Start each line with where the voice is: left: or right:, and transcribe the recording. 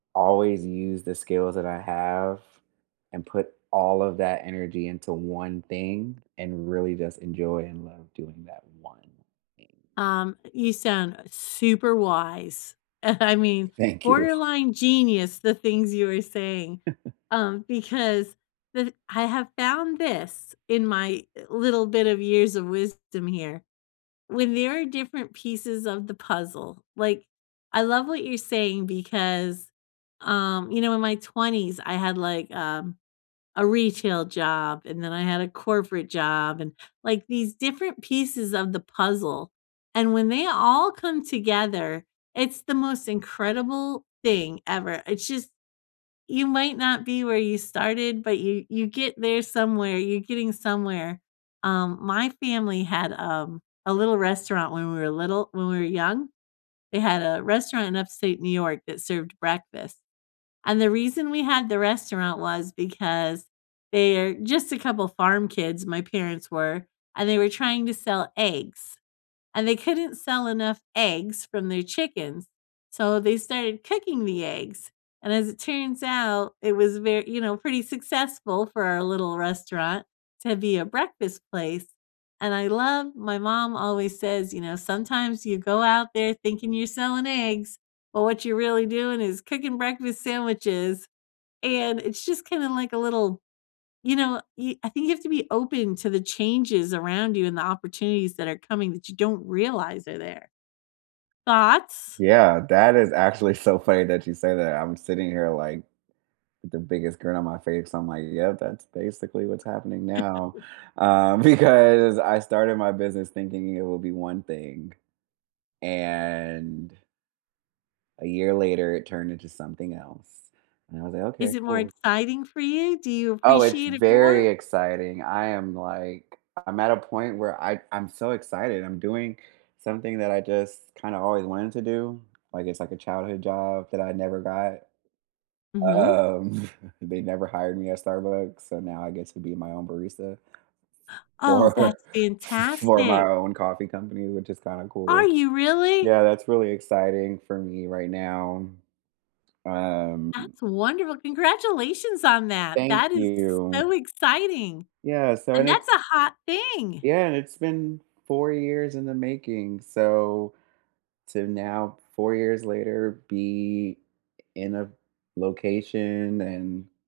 right: Always use the skills that I have and put all of that energy into one thing and really just enjoy and love doing that one thing.
left: Um, you sound super wise. I mean,
right: Thank you.
left: borderline genius, the things you're saying, um, because with I have found this in my, eh, little bit of years of wisdom here. When there are different pieces of the puzzle. Like, I love what you're saying because, um, you know, in my 20s, I had, like, um, a retail job, and then I had a corporate job, and, like, these different pieces of the puzzle, and when they all come together, it's the most incredible thing ever. It's just You might not be where you started, but you you get there somewhere. You're getting somewhere. Um, my family had, um, a little restaurant when we were little when we were young. They had a restaurant in Upstate New York that served breakfast, and the reason we had the restaurant was because they're just a couple farm kids, my parents were, and they were trying to sell eggs and they couldn't sell enough eggs from their chickens, so they started cooking the eggs and as it turns out, it was ve you know, pretty successful for a little restaurant to be a breakfast place and I love My mom always says, you know, "Sometimes you go out there thinking you're selling eggs, but what you're really doing is cooking breakfast sandwiches," and it's just kinda like a little, you know, y I think you have to be open to the changes around you and the opportunities that are coming that you don't realize are there. Thoughts?
right: Yeah. That is actually so funny that you say that. I'm sitting here, like, with the biggest grin on my face. I'm like, "Yeah, that's basically what's happening now." Um, because I started my business thinking it will be one thing. And a year later, it turned into something else and I was like, "Okay.
left: Is it more
right: Cool."
left: exciting for you? Do you
right: Oh, it's
left: appreciate it
right: very
left: more?
right: exciting. I am, like I'm at a point where I I'm so excited. I'm doing something that I just kinda always wanted to do. Like, it's like a childhood job that I never got.
left: Mhm.
right: Um, they never hired me at Starbucks, so now I get to be my own barista
left: Oh,
right: for
left: that's
right: f for my
left: fantastic.
right: own coffee company, which is kinda
left: Are
right: cool.
left: you really?
right: Yeah. That's really exciting for me right now. Um
left: That's wonderful. Congratulations on that.
right: Thank
left: That is
right: you.
left: so exciting,
right: Yeah. So
left: and
right: and it's
left: that's a hot thing!
right: Yeah, and it's been 4 years in the making. So, to now 4 years later, be in a location and